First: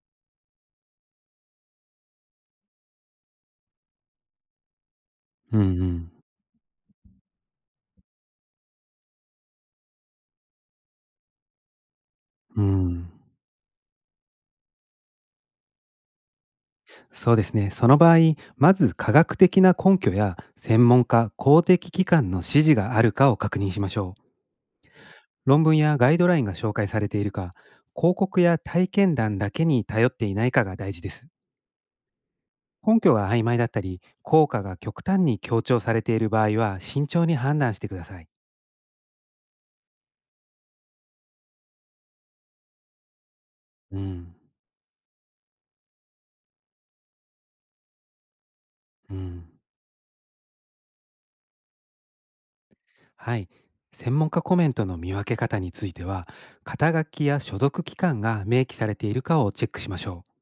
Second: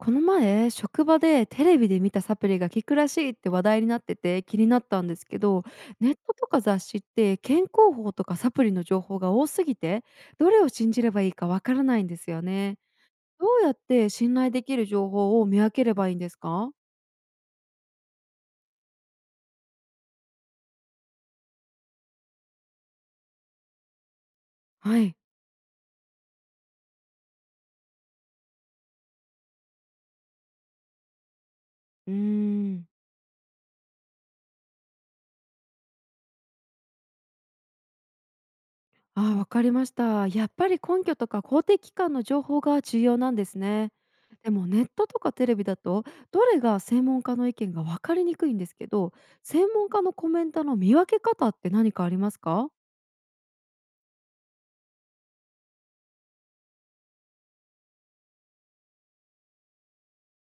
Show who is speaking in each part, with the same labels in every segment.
Speaker 1: この前、職場でテレビで見たサプリが効くらしいって話題になってて気になったんですけ
Speaker 2: う
Speaker 1: ど、
Speaker 2: ん
Speaker 1: ネットとか雑誌って健康法とかサプリの情報が多すぎて、どれを信じればいいかわからないんですよ
Speaker 2: うん。
Speaker 1: ね。
Speaker 2: うん。
Speaker 1: どうやって信頼できる情報を見分ければいいんですか。
Speaker 2: そうですね。その場合、まず科学的な根拠や専門家、公的機関の指示があるかを確認しましょう。
Speaker 1: はい。
Speaker 2: 論文やガイドラインが紹介されているか、広告や体験談だけに頼っていないかが大事です。
Speaker 1: うーん。
Speaker 2: 根拠が曖昧だったり、効果が極端に強調されている場合は、慎重に判断してください。
Speaker 1: ああ、わかりました。やっぱり根拠とか公的機関の情報が重要なんですね。
Speaker 2: うん。
Speaker 1: でもネットとかテレビだとどれが専門家の意見がわかりにくいんですけど、
Speaker 2: うん。
Speaker 1: 専門家のコメントの見分け方って何かありますか？
Speaker 2: はい。専門家コメントの見分け方については、肩書きや所属機関が明記されているかをチェックしましょう。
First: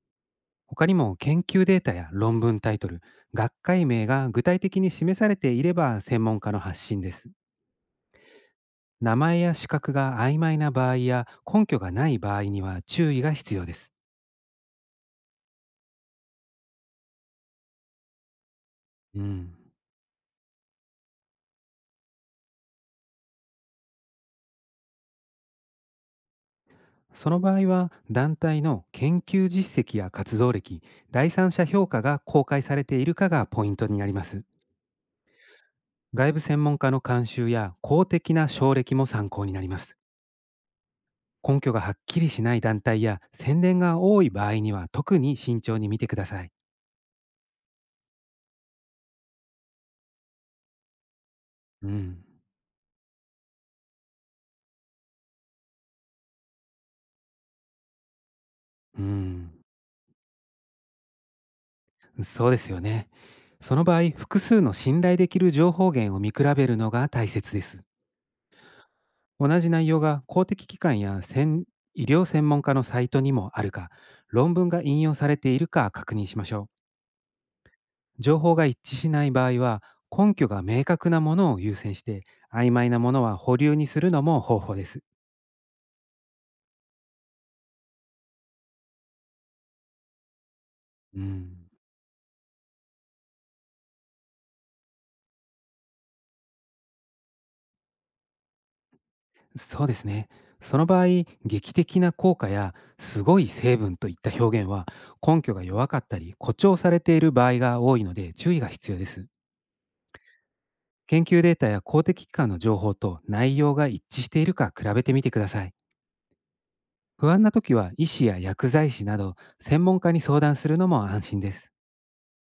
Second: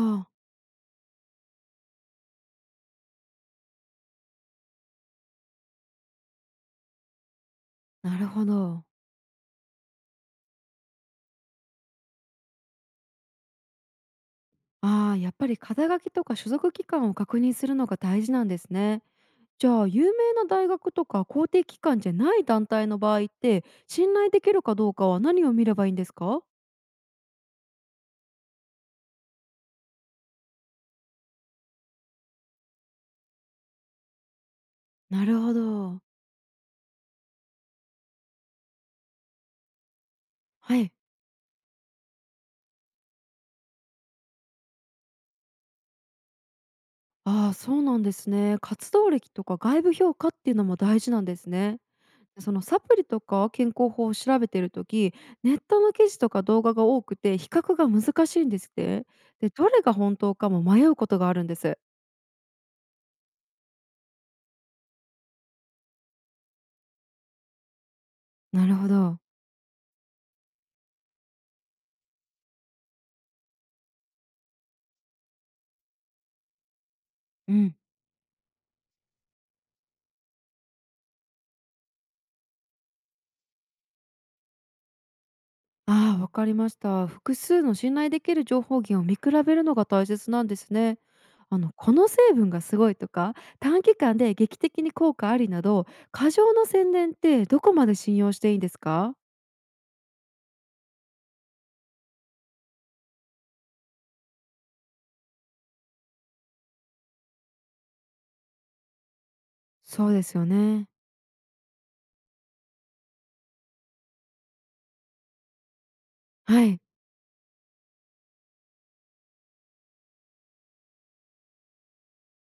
Speaker 1: ああ。
Speaker 2: 他にも研究データや論文タイトル、学会名が具体的に示されていれば専門家の発信です。
Speaker 1: なるほど。
Speaker 2: 名前や資格が曖昧な場合や根拠がない場合には注意が必要です。
Speaker 1: ああ、やっぱり肩書きとか所属機関を確認するのが大事なんですね。
Speaker 2: うん。
Speaker 1: じゃあ有名な大学とか公的機関じゃない団体の場合って信頼できるかどうかは何を見ればいいんですか？
Speaker 2: その場合は団体の研究実績や活動歴、第三者評価が公開されているかがポイントになります。
Speaker 1: なるほど。
Speaker 2: 外部専門家の監修や公的な奨励も参考になります。
Speaker 1: はい。
Speaker 2: 根拠がはっきりしない団体や宣伝が多い場合には特に慎重に見てください。
Speaker 1: ああ、そうなんですね。活動歴とか外部評価っていうのも大事なんですね。
Speaker 2: うん、
Speaker 1: そのサプリとか健康法を調べてるとき、ネットの記事とか動画が多くて比較が難しいんですっ
Speaker 2: う
Speaker 1: て。で、
Speaker 2: ん、
Speaker 1: どれが本当かも迷うことがあるんです。
Speaker 2: そうですよね。その場合、複数の信頼できる情報源を見比べるのが大切です。
Speaker 1: なるほど。
Speaker 2: 同じ内容が公的機関や専医療専門家のサイトにもあるか、論文が引用されているか確認しましょ
Speaker 1: うん。
Speaker 2: う。情報が一致しない場合は、根拠が明確なものを優先して、曖昧なものは保留にするのも方法です。
Speaker 1: ああ、わかりました。複数の信頼できる情報源を見比べるのが大切なんですね。
Speaker 2: うん、
Speaker 1: あのこの成分がすごいとか、短期間で劇的に効果ありなど、過剰な宣伝ってどこまで信用していいんですか？
Speaker 2: そうですね。その場合、劇的な効果やすごい成分といった表現は根拠が弱かったり誇張されている場合が多いので注意が必要です。
Speaker 1: そうですよね。
Speaker 2: 研究データや公的機関の情報と内容が一致しているか比べてみてください。
Speaker 1: はい。
Speaker 2: 不安な時は医師や薬剤師など専門家に相談するのも安心です。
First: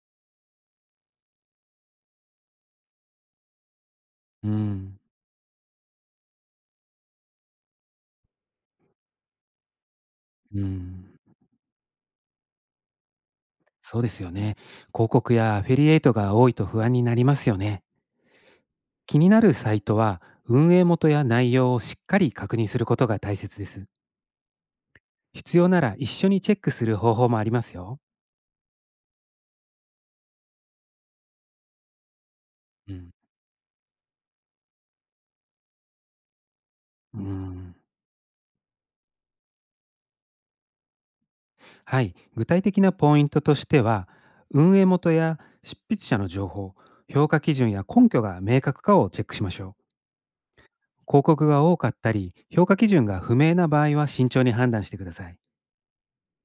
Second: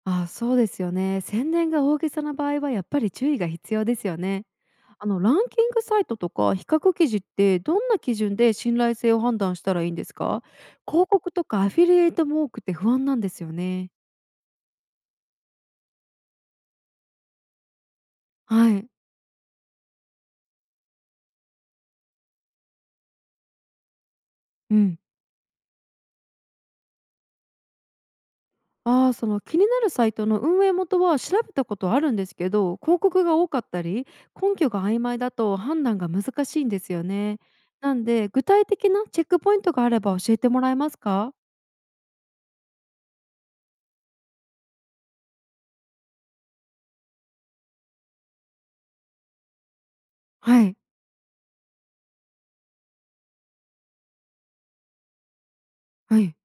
Speaker 1: あ、そうですよね。宣伝が大げさな場合はやっぱり注意が必要ですよね。
Speaker 2: うん、
Speaker 1: あのランキングサイトとか比較記事ってどんな基準で信頼性を判断したらいいんですか？
Speaker 2: うん、
Speaker 1: 広告とかアフィリエイトも多くて不安なんですよね。
Speaker 2: そうですよね。広告やアフィリエイトが多いと不安になりますよね。
Speaker 1: はい。
Speaker 2: 気になるサイトは運営元や内容をしっかり確認することが大切です。
Speaker 1: うん。
Speaker 2: 必要なら一緒にチェックする方法もありますよ。
Speaker 1: ああ、その気になるサイトの運営元は調べたことあるんですけど、
Speaker 2: う
Speaker 1: 広
Speaker 2: ん。
Speaker 1: 告が多かったり、根拠が曖昧だと判断が難しいんですよ
Speaker 2: う
Speaker 1: ね。
Speaker 2: ん。
Speaker 1: なんで、具体的なチェックポイントがあれば教えてもらえますか？
Speaker 2: はい、具体的なポイントとしては運営元や執筆者の情報、評価基準や根拠が明確かをチェックしましょう。
Speaker 1: はい、
Speaker 2: 広告が多かったり評価基準が不明な場合は慎重に判断してください。
Speaker 1: はい。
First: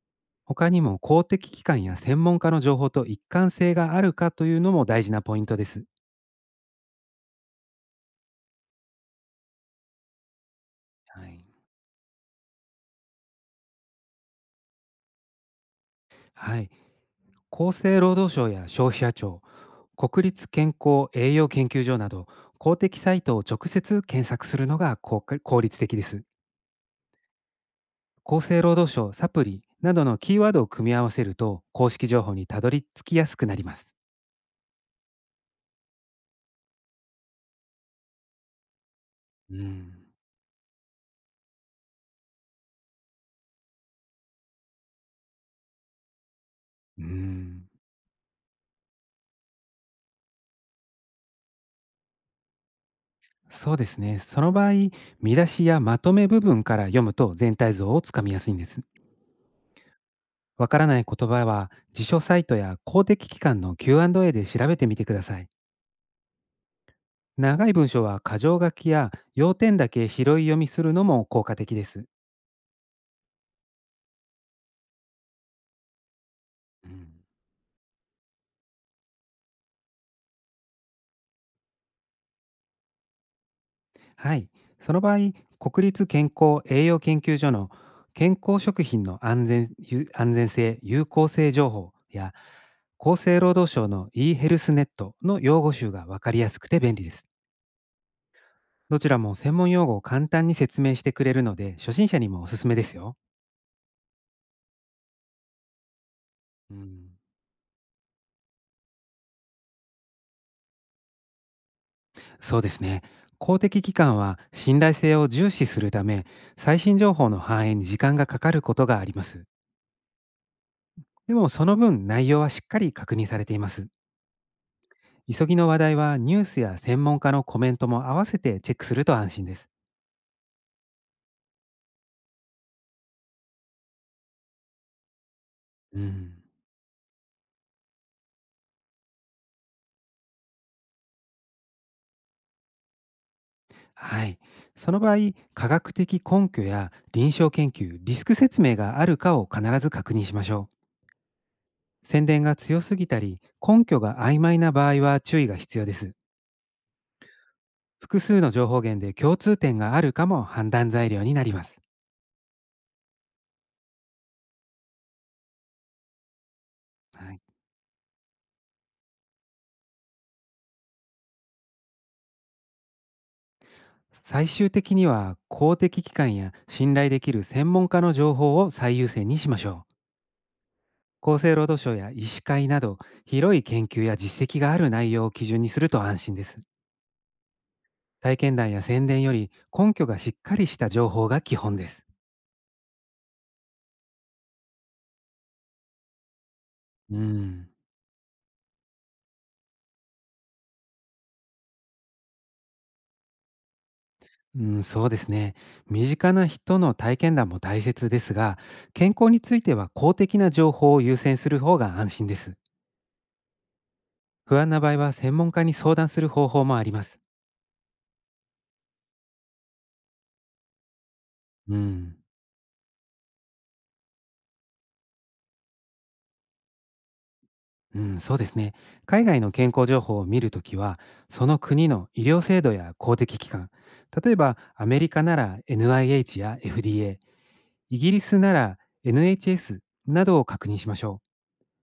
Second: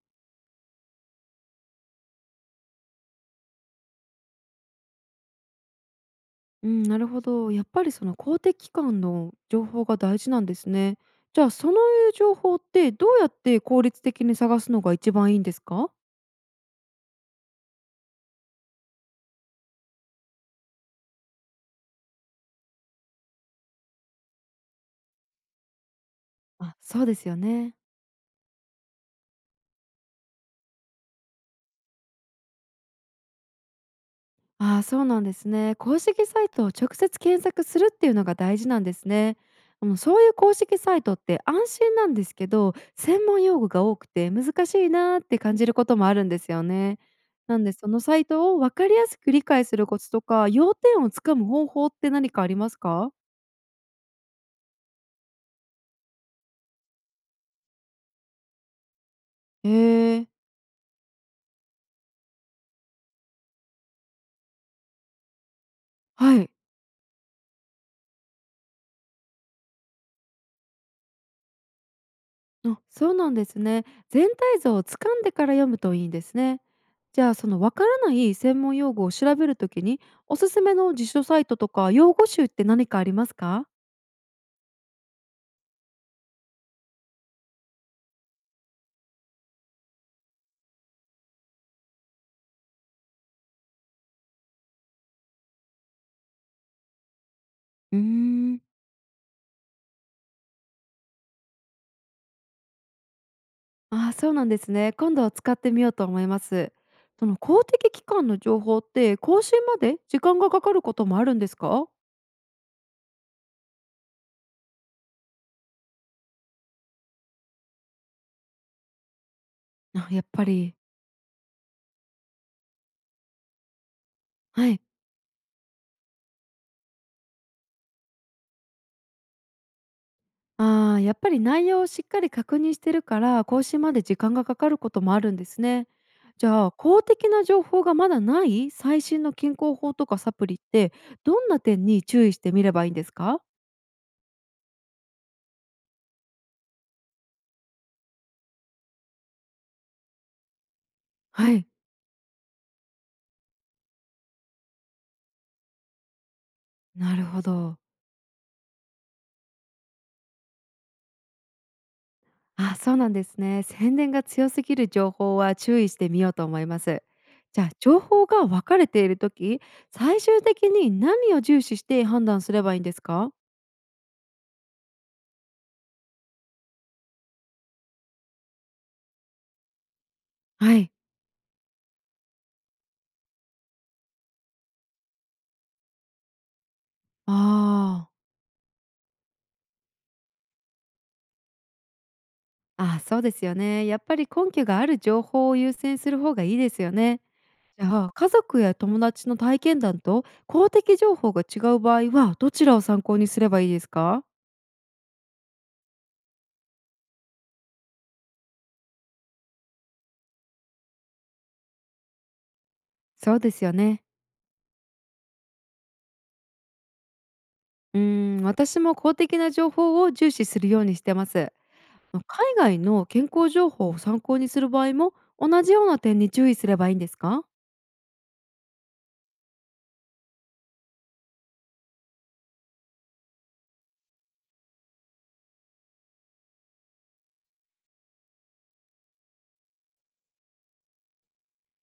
Speaker 2: 他にも公的機関や専門家の情報と一貫性があるかというのも大事なポイントです。
Speaker 1: うん、なるほど。やっぱりその公的機関の情報が大事なんですね。
Speaker 2: は
Speaker 1: じ
Speaker 2: い。
Speaker 1: ゃあ、その情報ってどうやって効率的に探すのが一番いいんですか？
Speaker 2: はい、厚生労働省や消費者庁、国立健康栄養研究所など公的サイトを直接検索するのが効果効率的です。
Speaker 1: あ、そうですよね。
Speaker 2: 厚生労働省サプリなどのキーワードを組み合わせると公式情報にたどり着きやすくなります。
Speaker 1: ああ、そうなんですね。公式サイトを直接検索するっていうのが大事なんですね。
Speaker 2: う
Speaker 1: あの
Speaker 2: ん。
Speaker 1: そういう公式サイトって安心なんですけど、専門用語が多くて難しいなーって感じることもあるんですよね。
Speaker 2: うー
Speaker 1: な
Speaker 2: ん。
Speaker 1: んでそのサイトを分かりやすく理解するコツとか、要点をつかむ方法って何かありますか？
Speaker 2: そうですね。その場合、見出しやまとめ部分から読むと全体像をつかみやすいんです。
Speaker 1: ええ、
Speaker 2: わからない言葉は辞書サイトや公的機関の Q&A で調べてみてください。
Speaker 1: はい。
Speaker 2: 長い文章は箇条書きや要点だけ拾い読みするのも効果的です。
Speaker 1: あ、そうなんですね。全体像をつかんでから読むといいんですね。
Speaker 2: う
Speaker 1: じ
Speaker 2: ん、
Speaker 1: ゃあそのわからない専門用語を調べるときに、おすすめの辞書サイトとか用語集って何かありますか？
Speaker 2: はい。その場合、国立健康栄養研究所の健康食品の安全ゆ安全性、有効性情報や厚生労働省の e ヘルスネットの用語集がわかりやすくて便利です。
Speaker 1: うーん。
Speaker 2: どちらも専門用語を簡単に説明してくれるので、初心者にもおすすめですよ。
Speaker 1: ああ、そうなんですね。今度は使ってみようと思います。
Speaker 2: うん、
Speaker 1: その公的機関の情報って更新まで時間がかかることもあるんですか？
Speaker 2: そうですね。公的機関は信頼性を重視するため、最新情報の反映に時間がかかることがあります。
Speaker 1: あ、やっぱり。
Speaker 2: でもその分内容はしっかり確認されています。
Speaker 1: はい。
Speaker 2: 急ぎの話題はニュースや専門家のコメントも合わせてチェックすると安心です。
Speaker 1: ああ、やっぱり内容をしっかり確認してるから、更新まで時間がかかることもあるんですね。
Speaker 2: うん。
Speaker 1: じゃあ、公的な情報がまだない最新の健康法とかサプリって、どんな点に注意してみればいいんですか？
Speaker 2: はい。その場合、科学的根拠や臨床研究、リスク説明があるかを必ず確認しましょ
Speaker 1: はい、
Speaker 2: う。宣伝が強すぎたり、根拠が曖昧な場合は注意が必要です。
Speaker 1: なるほど。
Speaker 2: 複数の情報源で共通点があるかも判断材料になります。
Speaker 1: あ、そうなんですね。宣伝が強すぎる情報は注意してみようと思います。
Speaker 2: はい、
Speaker 1: じゃあ、情報が分かれているとき、最終的に何を重視して判断すればいいんですか？
Speaker 2: 最終的には公的機関や信頼できる専門家の情報を最優先にしましょう。
Speaker 1: はい、
Speaker 2: 厚生労働省や医師会など広い研究や実績がある内容を基準にすると安心です。
Speaker 1: ああー。
Speaker 2: 体験談や宣伝より根拠がしっかりした情報が基本です。
Speaker 1: あ、そうですよね。やっぱり根拠がある情報を優先する方がいいですよ
Speaker 2: う
Speaker 1: ね。
Speaker 2: ん、
Speaker 1: じゃあ、家族や友達の体験談と公的情報が違う場合は、どちらを参考にすればいいですか？
Speaker 2: うん、そうですね。身近な人の体験談も大切ですが、健康については公的な情報を優先する方が安心です。
Speaker 1: そうですよね。
Speaker 2: 不安な場合は専門家に相談する方法もあります。
Speaker 1: うーん、私も公的な情報を重視するようにしてます。
Speaker 2: うん。
Speaker 1: ま、海外の健康情報を参考にする場合も、同じような点に注意すればいいんですか？
Speaker 2: うん、そうですね。海外の健康情報を見るときは、その国の医療制度や公的機関、例えばアメリカなら NIH や FDA、イギリスなら NHS などを確認しましょ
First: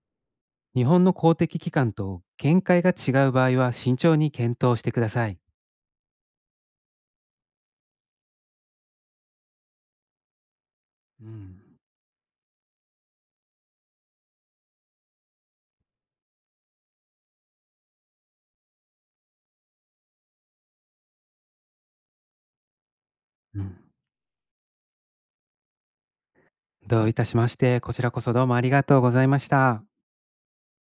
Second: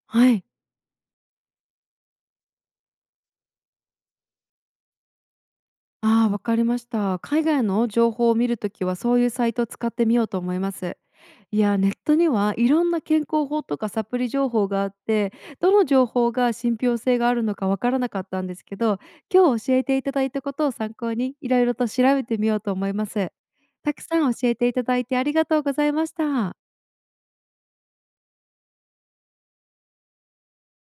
Speaker 1: はい。
Speaker 2: う。日本の公的機関と見解が違う場合は慎重に検討してください。
Speaker 1: ああ、わかりました。海外の情報を見るときはそういうサイトを使ってみようと思います。
Speaker 2: う
Speaker 1: い
Speaker 2: ん。
Speaker 1: や、ネットにはいろんな健康法とかサプリ情報があって、どの情報が信憑性があるのかわからなかったんですけど、今日教えていただいたことを参考にいろいろと調べてみようと思います。
Speaker 2: うん、
Speaker 1: たくさん教えていただいてありがとうございました。
Speaker 2: どういたしまして、こちらこそどうもありがとうございました。